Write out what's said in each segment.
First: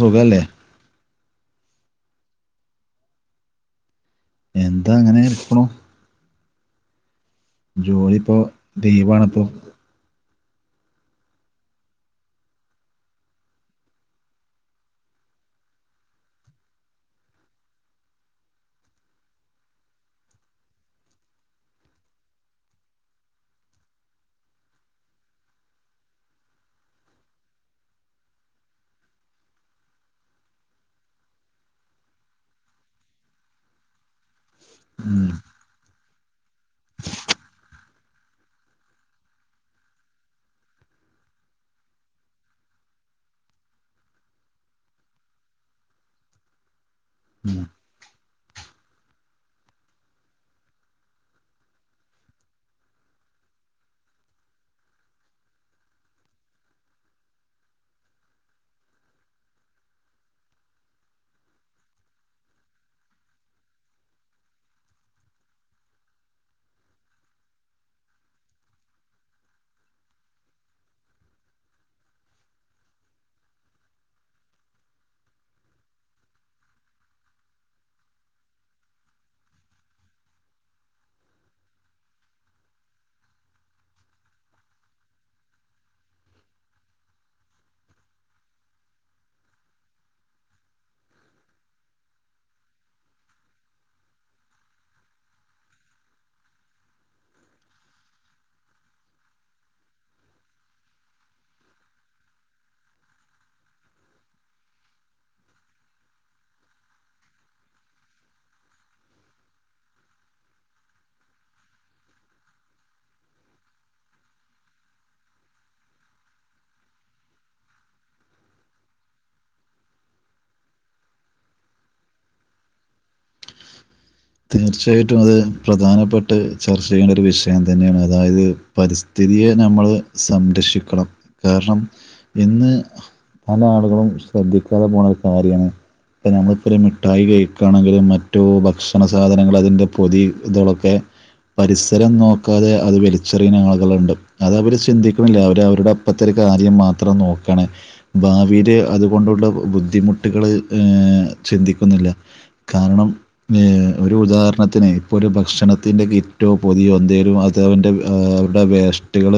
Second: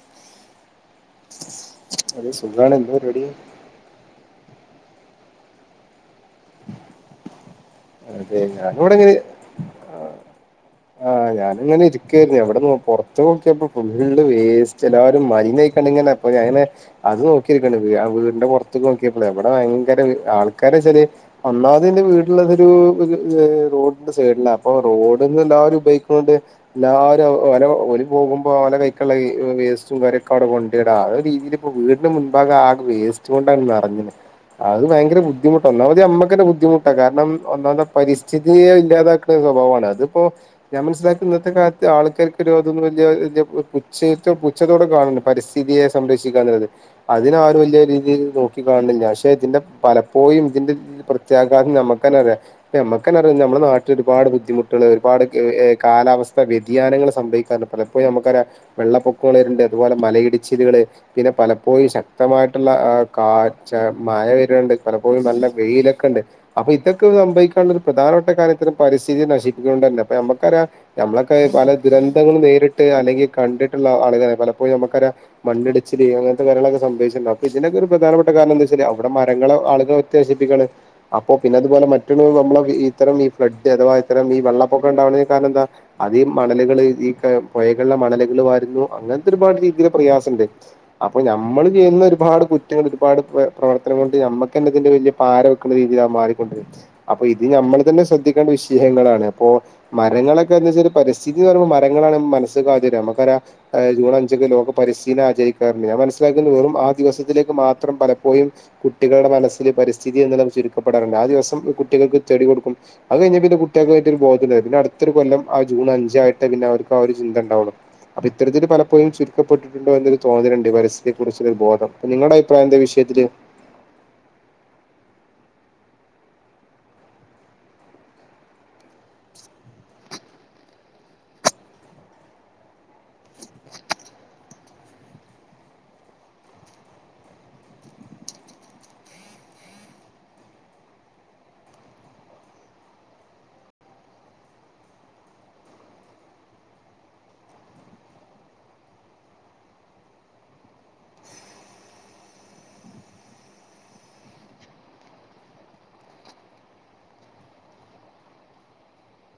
സുഖല്ലേ? അതെ സുഖാണ് എന്തപരിപാടി? എന്താ അങ്ങനൊയിരിക്കുണു. അത ഇപ്പോ ഇവിടെ എങ്ങനെ ലീവാണിപ്പോ ആഹ് ഞാനിങ്ങനെ ഇരിക്കായിരുന്നു എവിടെന്ന് പുറത്ത് നോക്കിയപ്പോ പള് വേസ്റ്റ് എല്ലാവരും മ അത് നോക്കിരിക്ക വീടിന്റെ പുറത്ത നോക്കിയ എവിടെ ഭയങ്കര ആൾ ക്കാരേച്ചാൽ ഒന്നാമത് ഇന്റെ വീ റോഡിന്റെ ആ സൈഡില്ലാ പോകുമ്പോ അവല കൈക്കുള്ള വേസ്റ്റ കാര്യൊക്കെ അവിടെ കൊണ്ടിടാം രീതിൽ ഇ വീടിന് മുൻപാകാതെ ആ വേസ്റ്റ് കൊണ്ടാണ് നിറഞ്ഞെത് അത് ഭയങ്കര ഉം, ബുദ്ധിമുട്ട് ഒന്നാമത് അമ്മക്കന്റെ ബുദ്ധിമുട്ടാ കാരണം. ഒന്നാത് പരിസ്ഥിതിയെ ഇല്ലാതാക്കുന്ന സ്വഭാവമാണ് അതിപ്പോ ഞാൻ മനസ്സിലാക്കും ഇന്നത്തെ കാലത്ത് ആൾക്കാർക്ക്. പുച്ഛത്തോടെ പരിസ്ഥിതിയെ സംരക്ഷിക്കുക എന്നത് അതിന്. ഒരു ഉം. വലിയ രീതിയിൽ നോക്കി കാണുന്നില്ല പക്ഷെ ഇതിന്റെ പലപ്പോഴും ഇതിന്റെ പ്രത്യാഘാതം നമുക്ക് തന്നെ അറിയാം. നമ്മക്കന്നെഅറിയ നമ്മുടെ നാട്ടിൽ ഒരുപാട് ബുദ്ധിമുട്ടുകൾ ഒരുപാട് എ ഏ കാലാവസ്ഥ വ്യതിയാനങ്ങൾ സംഭവി പല പലപ്പോഴും നമുക്കറിയാം വെള്ളപ്പൊക്കൾ അതുപോലെ മലയിടിച്ചിലുകള് പിന്നെ പലപ്പോഴും ശക്തമായ. യിട്ടുള്ള കാറ്റ മഴ വരുണ്ട് പലപ്പോഴും നല്ല വെയിലൊക്കെണ്ട് അപ്പൊ ഇ സംഭവിക്കാനുള്ള ഒരു പ്രധാനപ്പെട്ട കാര്യത്തിൽ പരിസ്ഥിതി നശിപ്പിക്കണ്ട്ന്നെല്ലെ അപ്പ നമുക്കറിയ നമ്മളക്കെ പല ന്തങ്ങ നേരിട്ട് അല്ലെങ്കിൽ കണ്ടിട്ടുള്ള ആളുകൾ പലപ്പോഴും നമുക്കറിയ മണ്ണിടിച്ചില് അങ്ങനത്തെ. കാര്യങ്ങളൊക്കെ സ സ [unintelligible] ഇതിന്നെഒക്കെ ഒരു പ്രധാനപ്പെട്ട കാരണം എന്താ വെച്ചൽ അവിടെ മരങ്ങൾ ആളുകൾഒക്കെ നശിപ്പിക്കാണ് അപ്പോപിന്നെഇ ഇതുപോലെ മറ്റുള്ള നമ്മള് ഇത്തരം ഈ ഫ്ലഡ് അഥവാ ഇത്തരം ഈ വെള്ളപ്പൊക്കം ഉണ്ടവ്ണകാരണം എന്താ അത് ഈ മണൽ. നമ്മൾ ഈ ക പുഴ പുഴകളിലെമണലുകൾ വരുന്നു അങ്ങനത്തെഒരുപാട് രീതി പ്രയാസണ്ട് അപ്പോ നമ്മൾ. ചെയ്യുന്ന ഒരുപാട് കുറ്റങ്ങൾ ഒരുപാട് പ്ര പ്രവർത്തനം കൊണ്ട് നമ്മുക്ക് തന്നെ ഇതിന്റെ വലിയ പാര വെക്കുന്ന രീതിയിൽ മാറി. അപ്പൊ ഇത് നമ്മൾ തന്നെ ശ്രദ്ധിക്കേണ്ട വിഷയങ്ങളാണ് അപ്പോ മരങ്ങളൊക്കെ എന്താച്ചൽ പരിസ്ഥിതി. മരങ്ങളാണ് മനസ്സ്ക്ക് ആദ്യം വര നമുക്ക് ആ ജൂൺ അച്ക്ക് ലോക പരിസ്ഥിതി ആചരിക്കാറുണ്ട് ഞാൻമനസിലാക്ക മ്മ് വെറും ആ ദിവസത്തിലേക്ക് മാത്രം പലപ്പോഴും കുട്ടികളുടെ മനസ്സിൽ പരിസ്ഥിതി എന്നത് ചുരുക്കപ്പെടാറുണ്ട്. ആ ദിവസം കുട്ടികൾക്ക് ചെടി കൊടുക്കും അത് കഴിഞ്ഞപിന്നെ കുട്ടികൾക്ക് അത് ബോധമില്ല പിന്നെ അടുത്തൊരു കൊല്ലം ആ ജൂൺ അഞ്ച്. ഞ്ചായിട്ട് പിന്നെ അവർക്ക് ആ ഒരു ചിന്ത ഉണ്ടാവൊള്ളു. അപ്പൊ ഇത്തരത്തില് പലപ്പോഴും ചുരുക്കപ്പെട്ടിട്ടുണ്ടോ എന്നൊരുതോന്നൽണ്ട്പരിസ്ഥതിയെ ക്കുറിച്ച് ഒരു ബോധം നിങ്ങളുടെ അഭിപ്രായ എന്ത ഈ വിഷ യത്തിൽ. തീർച്ചയായിട്ടും അത് പ്രധാനപ്പെട്ടൊരു ചർച്ച ചെയ്യേണ്ട ഒരു വിഷയം തന്നെയാണ് അതായത് പരിസ്ഥി. തിയെ നമ്മള് സംരക്ഷിക്കണം കാരണം ഇന്ന്. പല ആളുകളും ശ്രദ്ധിക്കാതെ പോണ ഒരു കാര്യാണ്. ഇപ്പ നമ്മക്കൊരു മിഠായി കഴിക്കാണെങ്കിൽ മറ്റോ ഭക്ഷ ഭക്ഷണ സാധനങ്ങൾ അതിൻ്റെ പൊതി ഇതളൊക്കെ. പരിസരം നോക്കാതെ അത് വലിച്ചെറിയുന്ന ആളുകളുണ്ട് അത് അവര് ചിന്തിക്ക്ണില്ല അവര് അവരുടെ അപ്പത്ത കാര്യം മാത്രം നോക്കണേ ഭാവിൽ അതുകൊണ്ടുള്ള ബു ബുദ്ധിമുട്ടുകൾഏ. ചിന്തിക്കുന്നില്ല കാരണം. ഏ ഒരു ഉദാഹരണത്തിന് ഇപ്പോ ഒരു ഭക്ഷണത്തിൻ്റെകിറ്റൊ പൊതിയോ എന്തേലും അത് അവന്റെ ആ ട്ട വേസ്റ്റുകൾ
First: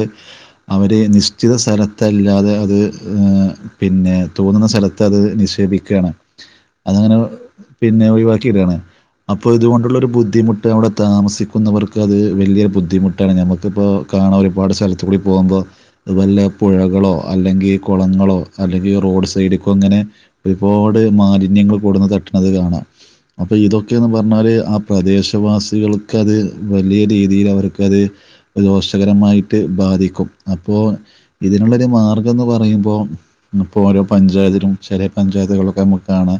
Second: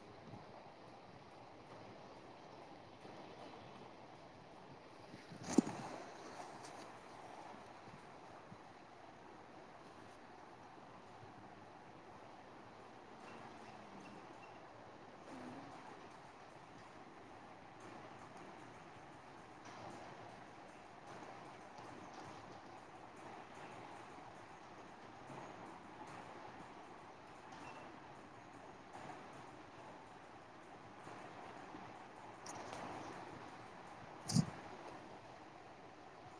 അവര് നിശ്ചിത സ്ഥലത്തല്ലാതെ അത് ഏ പിന്നെ. തോന്നുന്ന സ്ഥലത്ത് അത് നിക്ഷേപിക്കായാണ് അതങ്ങനെ പിന്നെ ഒഴിവാക്കിയിടാണ്. അപ്പോ ഇതുകൊണ്ടുള്ളൊരു ബുദ്ധിമുട്ട് അവിടെ താമസിക്കുന്നവർക്ക് അത് വലിയൊരു ബുദ്ധിമുട്ടാണ് നമുക്കിപ്പോ കാണാൻ ഒരുപാട് സ്ഥലത്ത് കൂടി പോകുമ്പോ അതുപോല പുഴകളോ അല്ലെങ്കിൽ കുളങ്ങളോ അല്ലെങ്കിൽ റോഡ് സൈഡിക്കോ ഇങ്ങനെ ഒരുപാട്. പാട് മാലിന്യങ്ങൾ കൊടുന്ന് തട്ട്ണത് കാണാം അപ്പൊ ഇതൊക്കെ ന്ന് പറഞ്ഞാല് ആ പ്രദേശവാസികൾക്ക്ത് വലിയ രീതിയിൽ അവർക്കത് ദോഷ ഷകരമായിട്ട് ബാധിക്കും അപ്പോ ഇതിനുള്ളൊരു മാർഗ്ഗം എന്ന് പറയുമ്പോൾ ഇപ്പോ ഓരോ പഞ്ചായത്തിലും ചെറിയ പഞ്ചായത്തുകളൊക്കെ നമുക്ക് കാണം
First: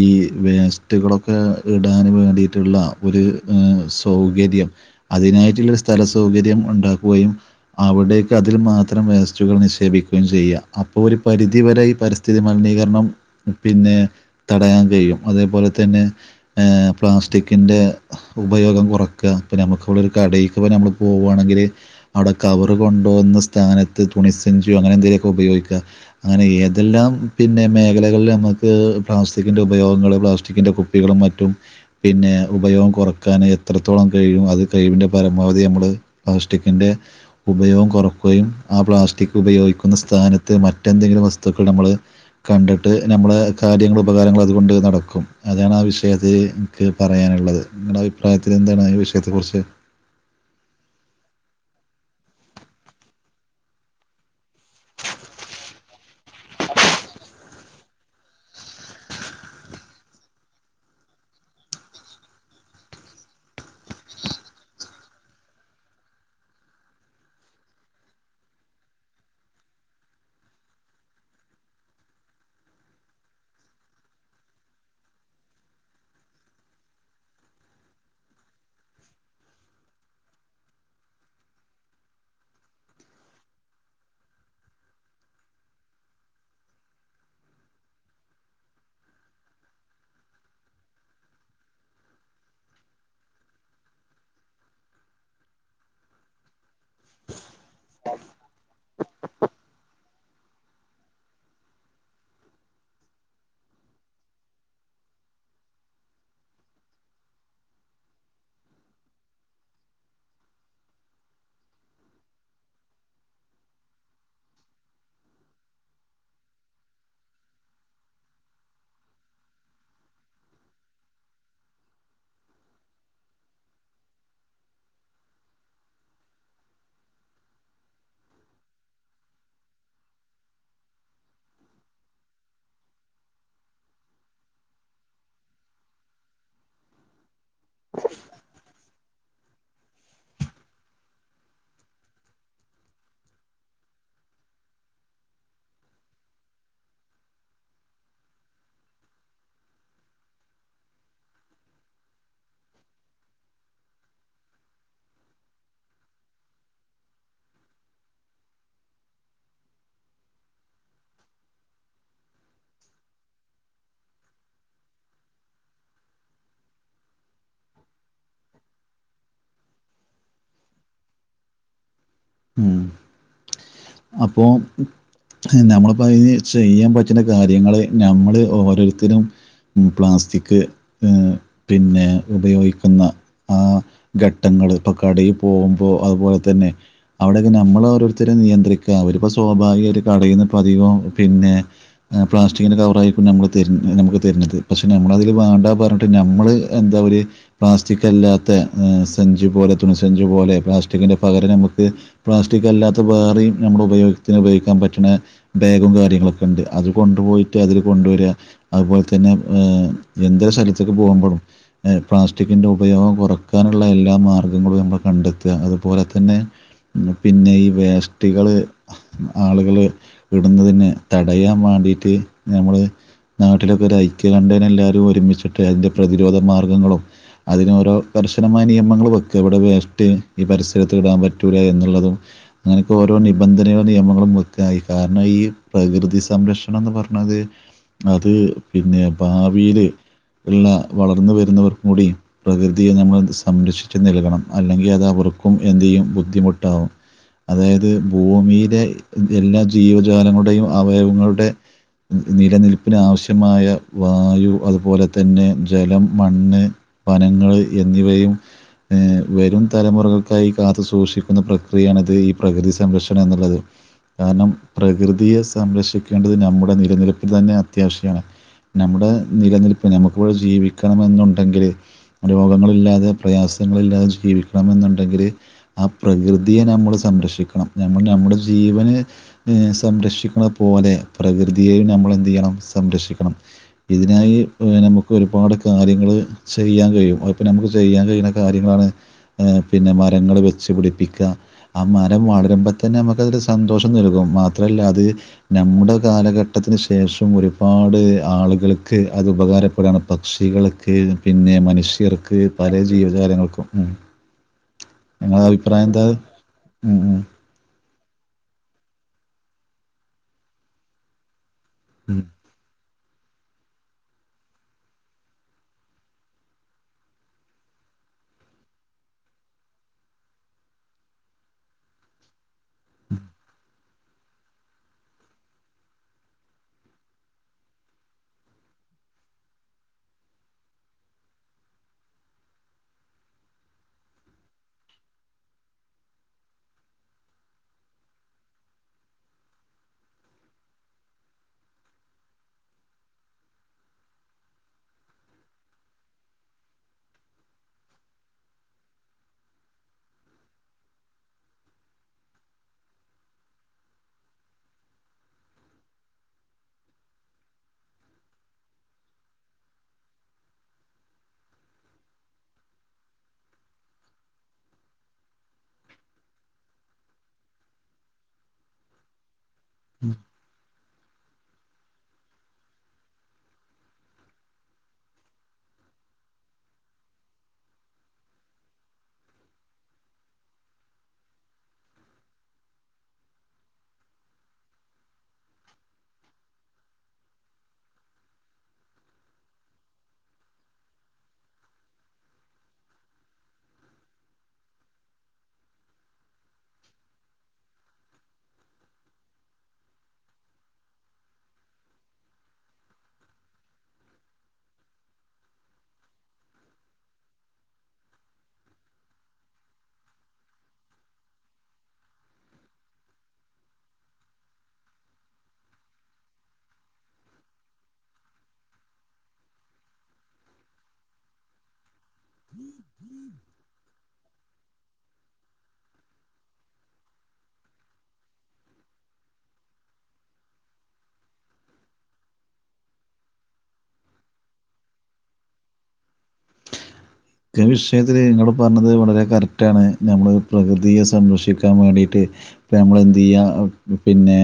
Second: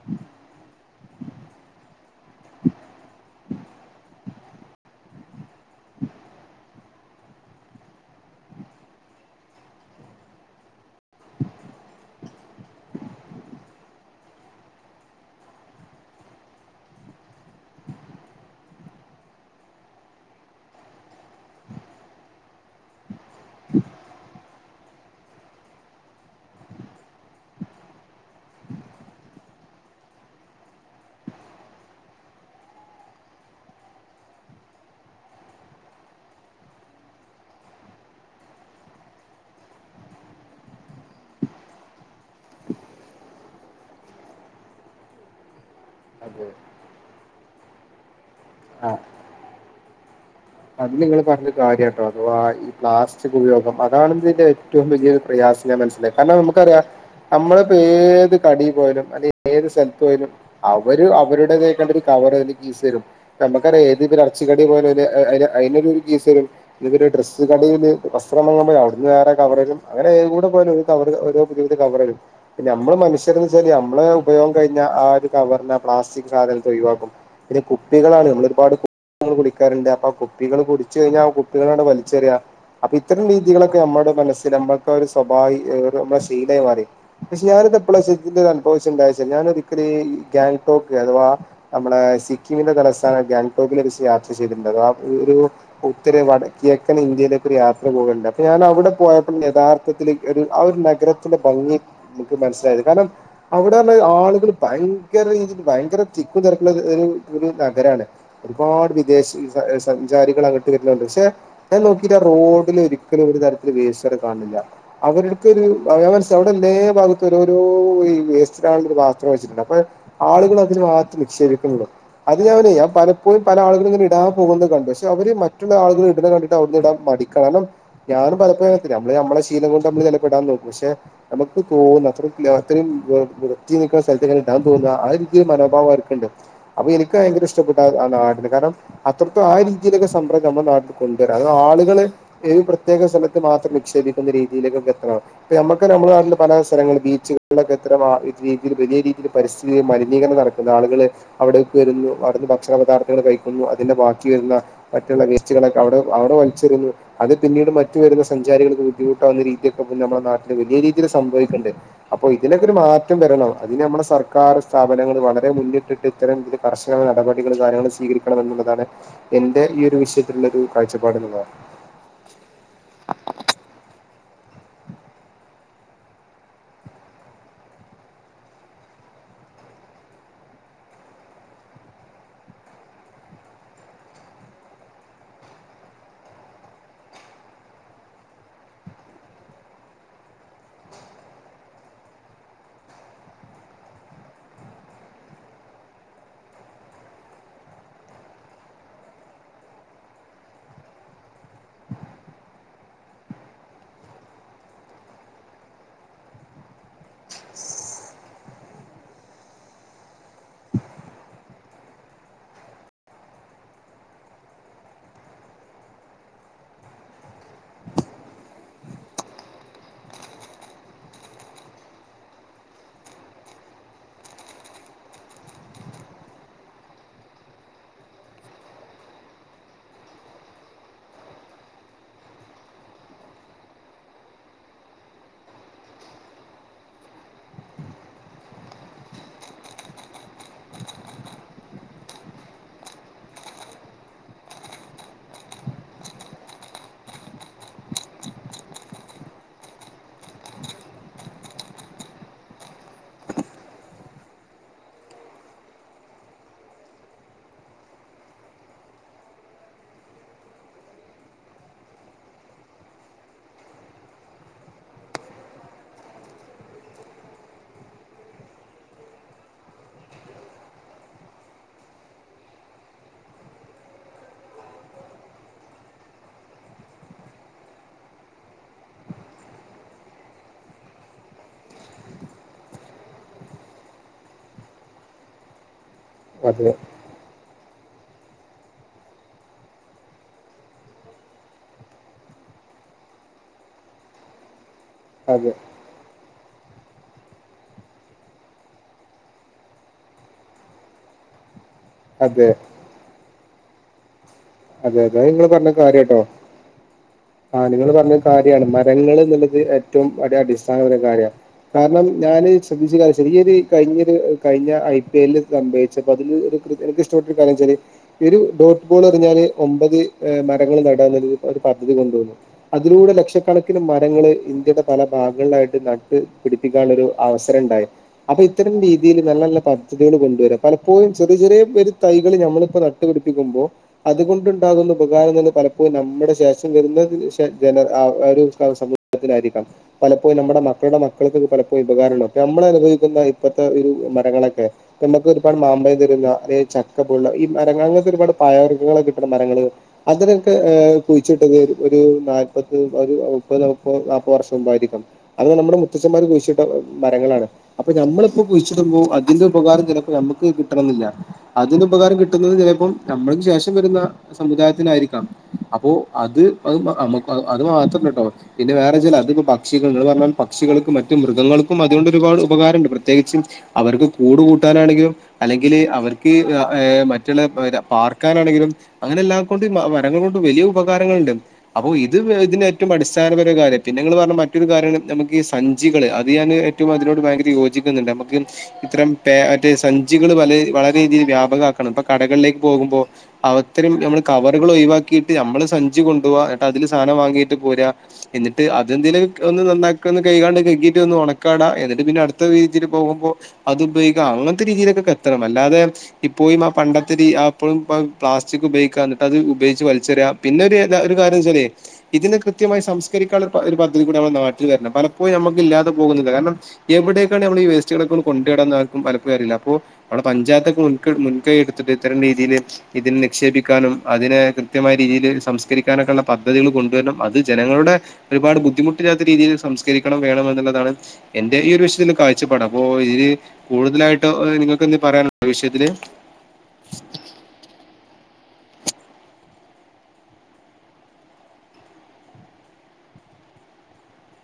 ഈ വേസ്റ്റുകളൊക്കെ. ഇടാൻ വേണ്ടിയിട്ടുള്ള ഒരു ഏ സൗകര്യം അതിനായിട്ടുള്ളരു സ്ഥല സൗകര്യം. ഉണ്ടാക്കുകയും അവിടേക്ക് അതിൽ മാത്രം വേസ്റ്റുകൾ നിക്ഷേപിക്കുകയും ചെയ്യ അപ്പോ ഒരു പരിധി ഇതുവരെ ഈ പരിസ്ഥിതി മലിനീകരണം പിന്നെ തടയാൻ കഴിയും അതേപോലെ തന്നെ. ഏ പ്ലാസ്റ്റിക്കിൻ്റെ ഉപയോഗം കുറയ്ക്ക പിന്നെ നമുക്ക് അവിടെ ഒരു കടീക്ക് ഒക്കെ നമ്മൾ പോവുവായാണെങ്കിൽ. ങ്കിൽ അവിടെ കവറ് കൊണ്ടുവന്നസ്ഥാനത്ത് തുണിസെഞ്ചു അങ്ങനെ എന്തെങ്കിലുമൊക്കെ ഉപയോഗിക്കുക അങ്ങനെ. ഏതെല്ലാം പിന്നെ മേഖലകളിൽ നമക്ക് പ്ലാസ്റ്റിക്കിന്റെ ഉപയോഗങ്ങൾ പ്ലാസ്റ്റിക്കിന്റെ കുപ്പികളും മറ്റു റ്റും പിന്നെ ഉപയോഗം കുറക്കാൻ എത്രത്തോളം കഴിയും അത് കഴിവിന്റെ പരമാവധി നമ്മൾ പ സ്റ്റിക്കിന്റെ ഉപയോഗം കുറക്കുകയും ആ പ്ലാസ്റ്റിക് ഉപയോഗിക്കുന്ന സ്ഥാനത്ത് മറ്റെന്തെങ്കിലും വസ് ത്തുക്കൾ നമ്മൾ കണ്ടിട്ട് നമ്മെളെ കാര്യങ്ങൾ ഉപകാരങ്ങൾ അതുകൊണ്ട് നടക്കും അതാണ് ആവിഷ യത്തിൽ അതെ എനിക്ക് പറയാനുള്ളത് നിങ്ങളുടെ അഭിപ്രായത്തിൽ എന്താണ് ആ ഈ വിഷയത്തെക്കുറിച്ച്. അത് നിങ്ങള്പറഞ്ഞത് കാര്യട്ടോ അഥവാ ഈ പ്ലാസ്റ്റിക് ഉപയോഗം അതാണതിന്റെ. ഏറ്റവും വലിയൊ പ്രയാസഞാൻ മനസ്സിലായി കാരണം നമുക്കറിയാം. നമ്മളിപ്പോ ഏത് കടിയി പോയലും അല്ലെ ഏത് സ്ഥലത്ത് പോലും അവര് അവരുടേതായിക്കണ്ട ഒരു കാ അവരുംകീസ് തെരും നക്ക ഏത് അറച്ച കടി പോലെ അ [unintelligible] അതിനൊരു കീസരും ഇനി ഒരു ഡ്രസ്സ് കടേന്ന് വസ്ത്രം വാങ്ങാ പോയ അവിടുന്ന് വേറെ കവറരും അ ഓരോ [unintelligible] കവറരും നമ്മള് മനുഷ്യര്ന്ന് വെച്ചാല് നമ്മള് ഉപയോഗം കഴിഞ്ഞ ആ ഒരു കവ തരുന്ന പ്ലാസ്റ്റിക് സാധനത്തെ ഒഴിവാക്കും പിന്നെ കുപ്പികളാണ് നമ്മൾ ഒരുപാട് കുപ്പികളൽ കുടിക്കാറുണ്ട് അപ്പ കുപ്പികൾ കുടിച്ച് കഴിഞ്ഞാ ആ കുപ്പികളങ്ങട് വലിച്ചെറിയാ അപ്പൊ ഇത്തരം രീതികളൊക്കെ നമ്മുടെ മനസ്സിൽ നമ്മക്ക് ഒരു സ്വഭാവ നമ്മ ശീലായി മാറി പക്ഷെ ഞാനൊ ഇതെപ്പളച്ചാ ശെരിക്കും ഇത് അനുഭവിച്ച്ണ്ടായച്ച ഞാന് ഒരിക്കല് ഗാംഗ്ടോക്ക് അഥവാ നമ്മടെ സിക്കിമി തലസ്ഥാന ഗാംഗടോക്കിൽച്ച് യാത്ര ചെയ്തിട്ട്ണ്ട് അതാ ഒരു ഒത്തിരി വടക്ക് കിഴക്കൻ ഇന്ത്യയിലേക്ക് ഒരു യാത്ര പോകുണ്ട് അപ്പൊ ഞാൻ അവിടെ പോയപ്പോൾ യഥാർത്ഥ ആ ഒരു നഗരത്തിന്റെ ഭംഗി നിക്ക് മനസ്സിലായത് കാരണം അവിടെള്ള ആളുകൾ ഭയര നിക്കാ രീതില് ഭയങ്കര തിക്കു തിരക്കുള്ള ഒരു ഒരു ഒരു നഗരാണ് ഒരുപാട് വിദേശ സഞ്ചാരികൾ അങ്ങട്ട് വരുന്ന്ണ്ട് പക്ഷെ ഞാൻ നോക്കിയിട്ട് റോഡിൽ ഒരിക്കലും ഒരു തരത്തിൽ വേസ്റ്റ് അവിടെ കാണില്ല അവരടുക്ക ഒരു മനസ് അവിടെല്ലേ ഭാഗത്ത് ഓോരോ ഈ വേസ്റ്റുള്ള ഒരു പാത്രം വെച്ചിണ്ട് അപ്പൊ ആളുകൾ അതിന് മാത്രം നിക്ഷേപിക്കുന്നുള്ളൂ അത് ഞാൻ അവിടെയും പലപ്പോഴും പല ആളുകളും ഇങ്ങനെ ഇടാ പോകുന്നത് കണ്ടു പക്ഷെ അവര് മറ്റുള്ള ആളുകൾ ഇടണ കണ്ടിട്ട് അതില് ഇടാൻ മടി കാരണം ഞാനും പലപ്പോഴും ഓർത്ത് നമ്മള് നമ്മുടെ ശീലം കൊണ്ട് നമ്മൾ അതിലടാൻ നോക്കും പക്ഷെ നമുക്ക് തോന്നും അത്രേം വൃത്തി നോക്കുന്ന സ്ഥലത്തെ ഇടാൻ തോന്നാ ആ രീതിക്ക് മനോഭാവം അവർക്കുണ്ട് അപ്പൊ എനിക്ക് ഭയങ്കര ഇഷ്ടപ്പെട്ട ആ നാടിന് കാരണം അത്രത്തെ ആ രീതിയിലൊക്കെ സംരംഭം നമ്മുടെ നാട്ടിൽ കൊണ്ടുവരാം അത് ആളുകള് ഒരു പ്രത്യേക സ്ഥലത്ത് മാത്രം നിക്ഷേ പിക്കുന്ന രീതിയിലേക്കൊക്കേ എത്തണം ഇപ്പെ നമുക്ക് നമ്മുടെ നാട്ടിൽ പല സ്ഥലങ്ങളിൽ ബീച്ചുകളിലൊക്കെ എത്തുന്ന ആ രീതിയിൽ വലിയ രീതിയില് പരിസ്ഥിതി മലിനീകരണം നടക്കുന്ന ആളുകള് അവിടേക്ക് വരുന്നു അവിടുന്ന് ഭക്ഷണ പദാർത്ഥങ്ങൾ കഴിക്കുന്നു അതിന്റെ ബാക്കി വരുന്ന മറ്റുള്ള വേസ്റ്റുകളൊക്കെ അവിടെ അവിടെ വലിച്ചെറിയുന്നു അത് പിന്നീട് മറ്റു വരുന്ന സഞ്ചാരികള് ബുദ്ധിമുട്ടാവുന്ന രീതിയൊക്കെ ഇപ്പൊ നമ്മുടെ നാട്ടില് വലിയ രീതിൽ സംഭവിക്കണ്ട് അപ്പോ ഇതിനൊക്കെ ഒരു മാറ്റം വരണം പിന്നെ നമ്മുടെ സർക്കാർ സ്ഥാപനൾ വളരെ മുന്നിട്ടിട്ട് ഇത്തരം ഇതിൽ കർശന നടപടികൾ കാര്യങ്ങൾ സ്വീകരിക്കണം എന്നുള്ള താണ് ഇന്റെ ഈ ഒരു വിഷയത്തിലുള്ള ഒരു കാഴ്ചപ്പാട് എന്നുള്ളതാ ഉം അപ്പോ നമ്മളപ്പോ അയ്ന് ചെയ്യാൻ പറ്റുന്ന കാര്യങ്ങള് നമ്മള് ഓരോരുത്തരും ഉ പ്ലാസ്റ്റിക് പിന്നെ ഉപയോഗിക്കുന്ന ആ ഘട്ടങ്ങ മ്മള് ഇപ്പൊ കടയിൽ പോകുമ്പോ അതുപോലെ തന്നെ അവിടെയൊക്കെ നമ്മള് ഓരോരുത്തരെ നിയന്ത്രിക്കുക അവരിപ്പോ സ്വാഭാവികയിട്ട് കടേന്ന് പതിവോ പിന്നെ പ്ലാസ്റ്റിക്കിന്റെ കവറായിരിക്കും നമ്മൾ നമുക്ക് തരുന്നത് പക്ഷേ നമ്മളതിന് വേണ്ടാ പറഞ്ഞിട്ട് നമ്മള് എന്താ പ പ്ലാസ്റ്റിക്ക് അല്ലാത്ത സഞ്ചി പോലെ തുണിസഞ്ചി പോലെ പ്ലാസ്റ്റിക്കിന്റെ പകരം നമുക്ക് പ്ലാസ്റ്റിക് അല്ലാത്ത വേറെയും നമ്മുടെ ഉപയോഗത്തിന് ഉപയോഗിക്കാൻ പറ്റണ ബാഗും കാര്യങ്ങളൊക്കെ ഉണ്ട് അതുകൊ കൊണ്ടുപോയിട്ട് അതില് കൊണ്ടുവരാ അതുപോൽതന്നെ ഏ എന്തൊരു സ്ഥലത്തേക്ക് പോകുമ്പോഴും പ്ലാസ്റ്റിക്കിൻ്റെ ഉപയോഗം കുറക്കാനുള്ള എല്ലാ മാർഗങ്ങളും നമ്മൾ കണ്ടെത്തുക അതുപോലെ തന്നെ പിന്നെ ഈ വേസ്റ്റുകള് ആളുകള് ഇടുന്നതിന് തടയാൻ വേണ്ടി ക്കീട്ട് നമ്മള് നാട്ടിലൊക്കെ ഒരു ഐക്യകണ്ടേനാ എല്ലാരും ഒരുമിച്ചിട്ട് അതിന്റെ പ്രതിരോധ മാർഗങ്ങളും അതിന് ഓരോ കർശനമായ നിയമങ്ങളും വെക്കാ ഇവിടെ വേസ്റ്റ് ഈ പരിസരത്ത് ഇടാൻ പറ്റും എന്നുള്ളതും അങ്ങനൊക്കെ ഓരോ നിബന്ധനും നിയമങ്ങളും വെക്കാ കാരണം ഈ പ്രകൃതിസം സംരക്ഷണം എന്ന് പറ്ണത് അത് പിന്നെ ഭാവിയില് ഉള്ള വളർന്നു വരുന്നവർക്കും കൂടി പ്രകൃതിയെ നമ്മൾ സംരക്ഷിച്ച് നൽകണം അല്ലെങ്കിൽ അതവ ർക്കും എന്തിയും ബുദ്ധിമുട്ടാവും അതായത് ഭൂമിയിലെ എല്ലാ ജീവജാലങ്ങളുടെയും അവയവങ്ങളുടെ നിലനിൽപ്പിനാവശ്യമായ വായു അതുപോലെ തന്നെ ജലം മണ്ണ് വനങ്ങൾ എന്നിവയും ഏ വരും തലമുറകൾക്കായി കാത്തു സൂക്ഷി ക്കുന്ന പ്രക്രിയയാണ് ഇത് ഈ പ്രകൃതി സംരക്ഷണം എന്നുള്ളത് കാരണം പ്രകൃതിയെ സംരക്ഷിക്കേണ്ടത് നമ്മുടെ നിലനിൽപ്പിൽ തന്നെ അത്യാവശ്യാണ് നമ്മുടെ നിലനിൽപ്പ് നമുക്കിവിടെ ജീവിക്കണമെന്നുണ്ടെങ്കില് രോഗങ്ങളില്ലാതെ പ്രയാസ സങ്ങളില്ലാതെ ജീവിക്കണമെന്നുണ്ടെങ്കില് ആ പ്രകൃതിയെ നമ്മൾ സംരക്ഷിക്കണം നമ്മൾ നമ്മുടെ ജീവനെ സംരക്ഷിക്കുന്നത് പോലെ പ്രകൃതിയെ നമ്മളെന്തു ചെയ്യണം സംരക്ഷിക്കണം ഇതിനായി പിന്നെ നമുക്ക് ഒരുപാട് കാര്യങ്ങളെ അതെ ചെയ്യാൻ കഴിയും അതുപിന്നെ നമുക്കെ ചെയ്യാൻ കഴിയുന്ന കാര്യങ്ങളാണ് ങേപിന്നെ മരങ്ങളു വെച്ച് വെച്ച് പിടിപ്പിക്കുക ആ മരം വളരുമ്പത്തന്നെ നമുക്കതൊരു സന്തോഷം നൽകും അത്രല്ല അത് അതെ നമ്മുടെ കാലഘട്ട് ട്ടത്തിന് ശേഷം ഒരുപാട് ആളുകൾക്ക് അത് ഉപകാരപ്പെടുകാണ് പക്ഷികൾക്ക് പിന്നെ മനഷ്യ മനുഷ്യർക്ക് അതെ പല ജീവജാലങ്ങൾക്കും ഉ അതെ അതെ ആയിങ്ങൾ പറഞ്ഞ കാര്യാട്ടോ ഉം, ഉം, ആ നിങ്ങള് പറ കാര്യാണ് മരങ്ങള് എന്നുള്ളത് ഏറ്റവും അടിസ്ഥാന കാര്യാ കാരണം ഉം. ഞാനീ ശ്രെദ്ദിച്ച ചെറിയൊരി കഴിഞ്ഞൊരു കഴിഞ്ഞ ഐ പി എല്ലു സംഭവിച്ചപ്പോ അതില് എനക്ക് ഇഷ്ടപ്പെട്ടൊരു കാര്യം ഒരു ഡോട്ട്ബോളെറിഞ്ഞാല് ഒമ്പതെ ഏ മരങ്ങളു നടാവുന്നൊരു ഒരു പദ്ധതി കൊണ്ടുവന്നു അതിലൂടെ ലക്ഷക്കണക്കിന് മരങ്ങളെ ഇന്ത്യയുടെ പല ഭാഗങ്ങളിലായിട്ടെ നട്ടെ പിടിപ്പിക്കാനുള്ളൊരു അവസരം ഉണ്ടായി അപ്പം ഇത്തരം രീതിൽ നല്ല പദ്ധതികളെ കൊണ്ടുവരാ പലപ്പോഴും ചെറിയ ചെറിയ പേരെ തൈകൾ നമ്മളിപ്പോ നട്ടുപിടിപ്പിക്കുമ്പോൾ അതുകൊണ്ട് ണ്ടാകുന്ന ഉപകാരങ്ങളെ പലപ്പോഴും നമ്മുടെ ശേഷം വരുന്ന ജനത സമൂഹത്തിനായിരിക്കും പലപ്പോു നമ്മുടെ മക്കളുടെ മക്കൾക്ക് പലപ്പോും ഉപകാര നമ്മൾ അനുഭവിക്കുന്ന ഇപ്പഴത്തെ ഒരു മര നമുക്ക് ഒരുപാട് മാമ്പയം തരുന്ന അതെ ചക്കപോലുള്ള ഈ മരങ്ങാങ്ങൾ ഒരുപാ പായൃഗ കിട് മരങ്ങള് അതിനൊക്കെ കുഴിച്ചിട്ടത് ഒരു നാല്പതെ മുപ്പതെ മുപ്പതെ അമ്പർഷം മുമ്പാരിക്കും അത് നമ്മുടെ മുത്തച്ഛന്മാരെ കുഴിച്ചിട്ട മരങ്ങളാണ് അപ്പൊ നമ്മളിപ്പോ കുഴിച്ചിടുമ്പോ അതിന്റെ ഉപകാരം ചിലപ്പോ നമുക്ക് കിട്ടണന്നില്ല അതിന്റെ ഉപകാരം കിട്ടുന്നത് ചിലപ്പോം നമ്മൾക്ക് ശേഷം വരുന്ന സമുദായത്തിനായിരിക്കാം അപ്പൊ അത് അത് മാത്രല്ല കേട്ടോ പിന്നെ വേറേചില അതിപ്പോ പക്ഷികൾ നിങ്ങൾ പറഞ്ഞപോലെ പക്ഷികളെ മറ്റു മൃഗങ്ങൾക്കും അതുകൊണ്ട് ഒരുപാട് ഉപകാരമുണ്ട് പ്രത്യേകിച്ച് അവർക്ക് കൂട് കൂട്ടാനാണെങ്കിലും അല്ലെങ്കിലെ അവർക്ക്ഈ ഏ മറ്റുള്ള പാർക്കാനാണെങ്കിലും അങ്ങനെല്ലാം കൊണ്ട് മരങ്ങൾ കൊണ്ട് വലിയ ഉപകാരങ്ങളിണ്ട് അപ്പോ ഇത് ഇതിന്റെ ഏറ്റവും അടിസ്ഥാനപര കാര്യം പിന്നെ നിങ്ങളു പറഞ്ഞ മറ്റൊരു കാരണം നമുക്കീ സഞ്ചികളെ അത് ഞാൻ ഏറ്റവും അതിനോട് ഭയങ്കര യോജിക്കുന്നുണ്ട് നമുക്ക് ഇത്ര മറ്റേ സഞ്ചികളു വല വളരെ രീതിയിൽ വ്യാപകമാക്കണം ഇപ്പൊ കടകളിലേക്ക് പോകുമ്പോ അവ ഇത്തരം നമ്മള് കവറുകൾ ഒയി വാക്കിയിട്ട് നമ്മള് സഞ്ചി കൊണ്ടുപോവാ എന്നട്ട് അതില് സാധനം വാങ്ങിയിട്ട് പോരുവാ എന്നിട്ട് അതെന്തിനേക്കെ ഒന്ന് നന്നാക്ക ഒന്ന് കൈകാണ്ട് കഴിട്ട് ഒന്ന് ഉണക്കാടാ എന്നിട്ട് പിന്നെ അടുത്ത രീതിയിൽ പോകുമ്പോ അത് ഉപയോഗിക്ക അങ്ങനത്തെ രീതിയിലൊക്കെ എത്തണം അല്ലാതെ ഇപ്പോഴും ആ പണ്ടത്തെ രീതി ആ ഉപയോഗ എന്നിട്ട് അത് ഉപയോഗച്ച് വലിച്ചറിയ പിന്നെ ഒരു കാര്യം ഇതിനെ കൃത്യമായി സംസ്കരിക്കാനുള്ള അതൊരു പദ്ധതി കൂടെ നമ്മ നാട്ടി വരണം പലപ്പോഴും നമുക്കില്ലാതെ പോകുന്നത് കാരണം എവിടെ ക്കാണ് നമ്മളീ ഈ വേസ്റ്റുകളൊ ക്കെ ഒന്നു കൊണ്ടുപോകുന്നത് ന്നും പയഞ്ഞിട്ട് കാര്യമില്ല പലപ്പോഴും അറിയില്ല അപ്പോ നമ്മടെ പഞ്ചായത്തൊക്കെ മുൻകൈ എടുത്തിട്ട് ഇത്തരം രീതിയിൽ ഇതിനേ ക്കാനും അതിനെ കൃത്യമായ രീതിയിലെ സംസ്കരിക്കാനൊക്കെയുള്ള പദ്ധതികൾ കൊണ്ടുവരണം അത് ജനങ്ങളുടെ ഒരുപാട് ബുദ്ധിമു ബുദ്ധിമുട്ടില്ലാത്ത രീതിയിൽ സംസ്കരിക്കണം വേണം എന്നുള്ളതാണ് എന്റെ ഈ ഒരു വിശയത്തിൽ കാഴ്ചപ്പാടെ അപ്പോ ഈ കൂടുതലായിട്ടോ എനിക്കൊക്കീ എന്ത് പറയാനീവിഷയത്തില് ഈ വിഷയത്തിൽ നിങ്ങൾ പറഞ്ഞത് വളരെ കറക്റ്റാണ് നമ്മൾ പ്രകൃതിയെ സംരക്ഷിക്കാൻ വേണ്ടിയിട്ട് ഇപ്പം നമ്മളെന്ത് ചെയ്യാ പിന്നെ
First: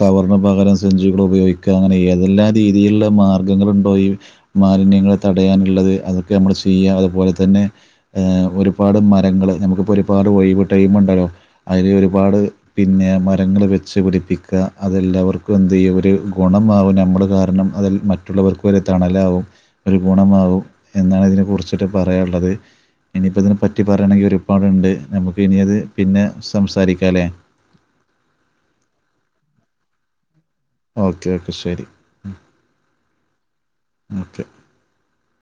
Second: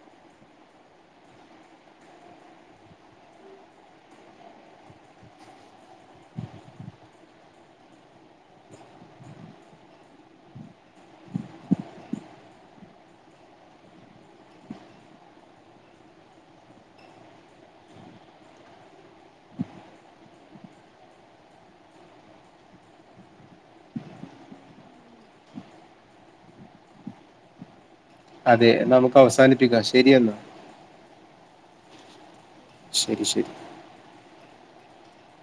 കവറിന് പകരം സെഞ്ചികൾ ഉപയോഗിക്കുക അങ്ങനെ ഏതെല്ലാ രീതിയിലുള്ള മാർഗ്ഗം മാർഗ്ഗങ്ങളുണ്ടോ ഈ മാലിന്യങ്ങളെ തടയാനുള്ളത് അതൊക്കെ നമ്മൾ ചെയ്യുക അതുപോലെ തന്നെ ഏ ഒരുപാട് മരങ്ങളെ നമുക്കിപ്പോൾ ഒരുപാട് വൈ ടൈമുണ്ടല്ലോ അതിൽ ഒരുപാട് പിന്നെ മരങ്ങൾ വെച്ച് പിടിപ്പിക്കുക അതെല്ലാവർക്കും എന്ത് ചെയ്യുക ഒരു ഗൊണം മാവു നമ്മളു കാരണം അതിൽ മറ്റുള്ളവർക്കൊരു തണലാകും ഒരു ഗുണമാവും എന്നാണ് ഇതിനെക്കുറിച്ച് കുറിച്ചിട്ട് പറയാനുള്ളത് ഇനിയിപ്പോ ഇതിനെ പറ്റി പറയണെങ്കിൽ ഒരുപാടുണ്ട് നമുക്ക് ഇനി അത് പിന്നെ സംസാരിക്കാല്ലേ അതെ നമുക്ക് അവസാനിപ്പിക്കാം ശരിയെന്നാ ഓക്കെ ഓക്കെ ശരി ശരി ശരി ഓക്കെ